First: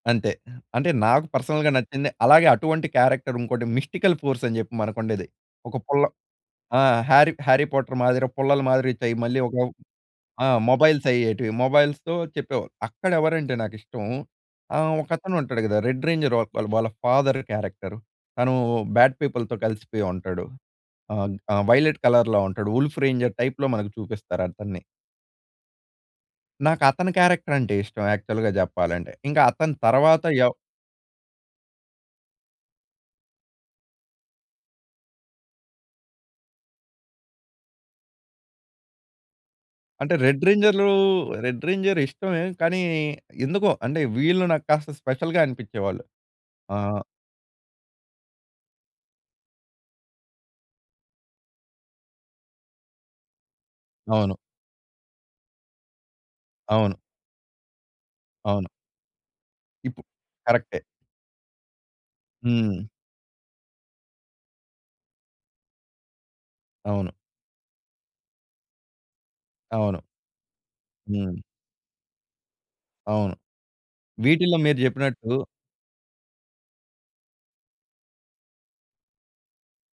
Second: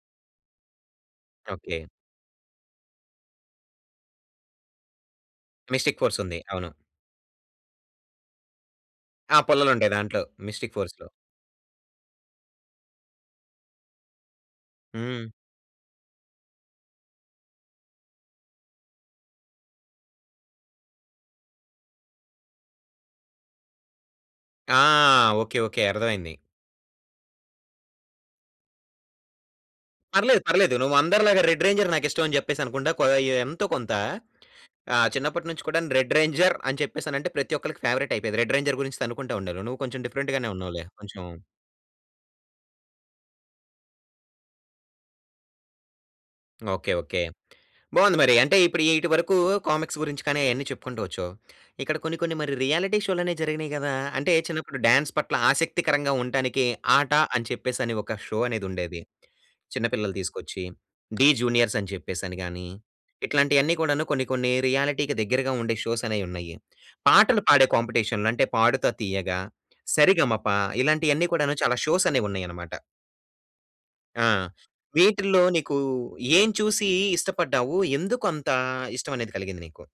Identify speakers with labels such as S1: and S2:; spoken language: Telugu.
S1: అంతే. అంటే నాకు పర్సనల్‌గా
S2: ఓకె.
S1: నచ్చింది, అలాగే అటువంటి క్యారెక్టర్ ఇంకోటి మిస్టికల్ ఫోర్స్ అని చెప్పి మనకు ఉండేది. ఒక
S2: 'మిస్టిక్‌
S1: పుల్ల
S2: ఫోర్స్' ఉంది. అవును.
S1: ఆ! హ్యారీ హ్యారీ పొటర్ మాదిరి, పుల్లలు మాదిరి చై
S2: ఆ!
S1: మళ్ళీ ఒక
S2: పుల్లలు ఉంటయి దాంట్లో,
S1: ఆ!
S2: Mystic‌
S1: mobiles
S2: ఫోర్స్‌లో.
S1: అయ్యేటివి, మొబైల్‌స్‌తో చెప్పేవాళ్ళు. అక్కడ ఎవరంటే నాకు ఇష్టం ఆహ్,
S2: హ్మ్.
S1: ఒకతను ఉంటాడు కదా! రెడ్ రేంజర్ వాల్ వాళ్ళ ఫాదర్ క్యారెక్టర్ తను బ్యాడ్ పీపుల్‌తో కలిసిపోయి ఉంటాడు. ఆహ్, ఆహ్, వైలెట్ కలర్‌లో ఉంటాడు వుల్ఫ్ రేంజర్ టైప్‌లో మనకు చూపిస్తారు
S2: ఆ!
S1: అతన్ని.
S2: Okay, okay. అర్థమైంది.
S1: నాకు అతని క్యారెక్టర్ అంటే ఇష్టం, యాక్చువల్‌గా చెప్పాలంటే. ఇంకా అతని తరువాత
S2: పర్లేదు,
S1: ఎవ్
S2: పర్లేదు. నువ్వు అందరిలాగా రెడ్ రేంజర్ నాకు ఇష్టం అని చెప్పేసి అనుకుం‌డ, కొ ఎంతో కొంత. ఆహ్, చిన్నపట్నుంచి కూడా‌ను రెడ్ రేంజర్ అని చెప్పేసానంటే, ప్రతి ఒక్కరికి ఫేవ‌రెట్ అయిపోయేది. రెడ్ రేంజర్ గురించి తన్నుకుంటా ఉండేవాళ్లు. నువ్వు కొంచెం
S1: అంటే
S2: డిఫరెంట్
S1: రెడ్‌
S2: గానే ఉన్నావులే.
S1: రేంజర్‌లూ,
S2: కొంచెం
S1: రెడ్‌ రేంజర్ ఇష్టమే కానీ, ఎందుకో అంటే వీళ్ళు నాక్కాస్త స్పెషల్‌గా అనిపించేవాళ్ళు.
S2: ఓకె,
S1: ఆహ్
S2: ఓకె. బాగుంది మరి అంటే ఇప్పుడు ఇటు వరకు కామిక్స్ గురించి కానీ అవన్నీ చెప్పుకుంటూ వచ్కావు. ఇక్కడ కొన్ని కొన్ని మరి రియాలిటీ షోలు జరిగినాయి కదా! అంటే
S1: అవును.
S2: చిన్నప్పుడు డాన్స్ పట్ల ఆసక్తికరంగా ఉండటానికి
S1: అవును.
S2: 'ఆట' అని చెప్పేసి అని ఒక షో అనేది
S1: అవును.
S2: ఉండేది.
S1: [unintelligible]
S2: చిన్నపిల్లలు తీసుకొచ్చి
S1: కరె‌క్టే.
S2: 'డీ జూనియర్స్' అని చెప్పేసి అని గాని,
S1: హ్మ్.
S2: ఇట్లాంటివి అన్ని కూడాను కొన్ని కొన్ని రియాలిటీకి దగ్గరగా ఉండే షోస్ అనేవి ఉన్నాయి.
S1: అవును.
S2: పాటలు పాడే కాంపిటీషన్‌లు అంటే 'పాడుతా తీయగా',
S1: అవును.
S2: 'సరిగమప' ఇలాంటివి అన్ని
S1: హ్మ్.
S2: కూడాను చాలా షోస్ అనేవి ఉన్నాయి అన్నమాట.
S1: అవును.
S2: ఆ!
S1: వీటిలో మీరు
S2: వీటిల్లో
S1: చెప్పినట్టు
S2: నీకు ఏం చూసి ఇష్టపడ్డావు? ఎందుకు అంత ఇష్టం అనేది కలిగింది నీకు?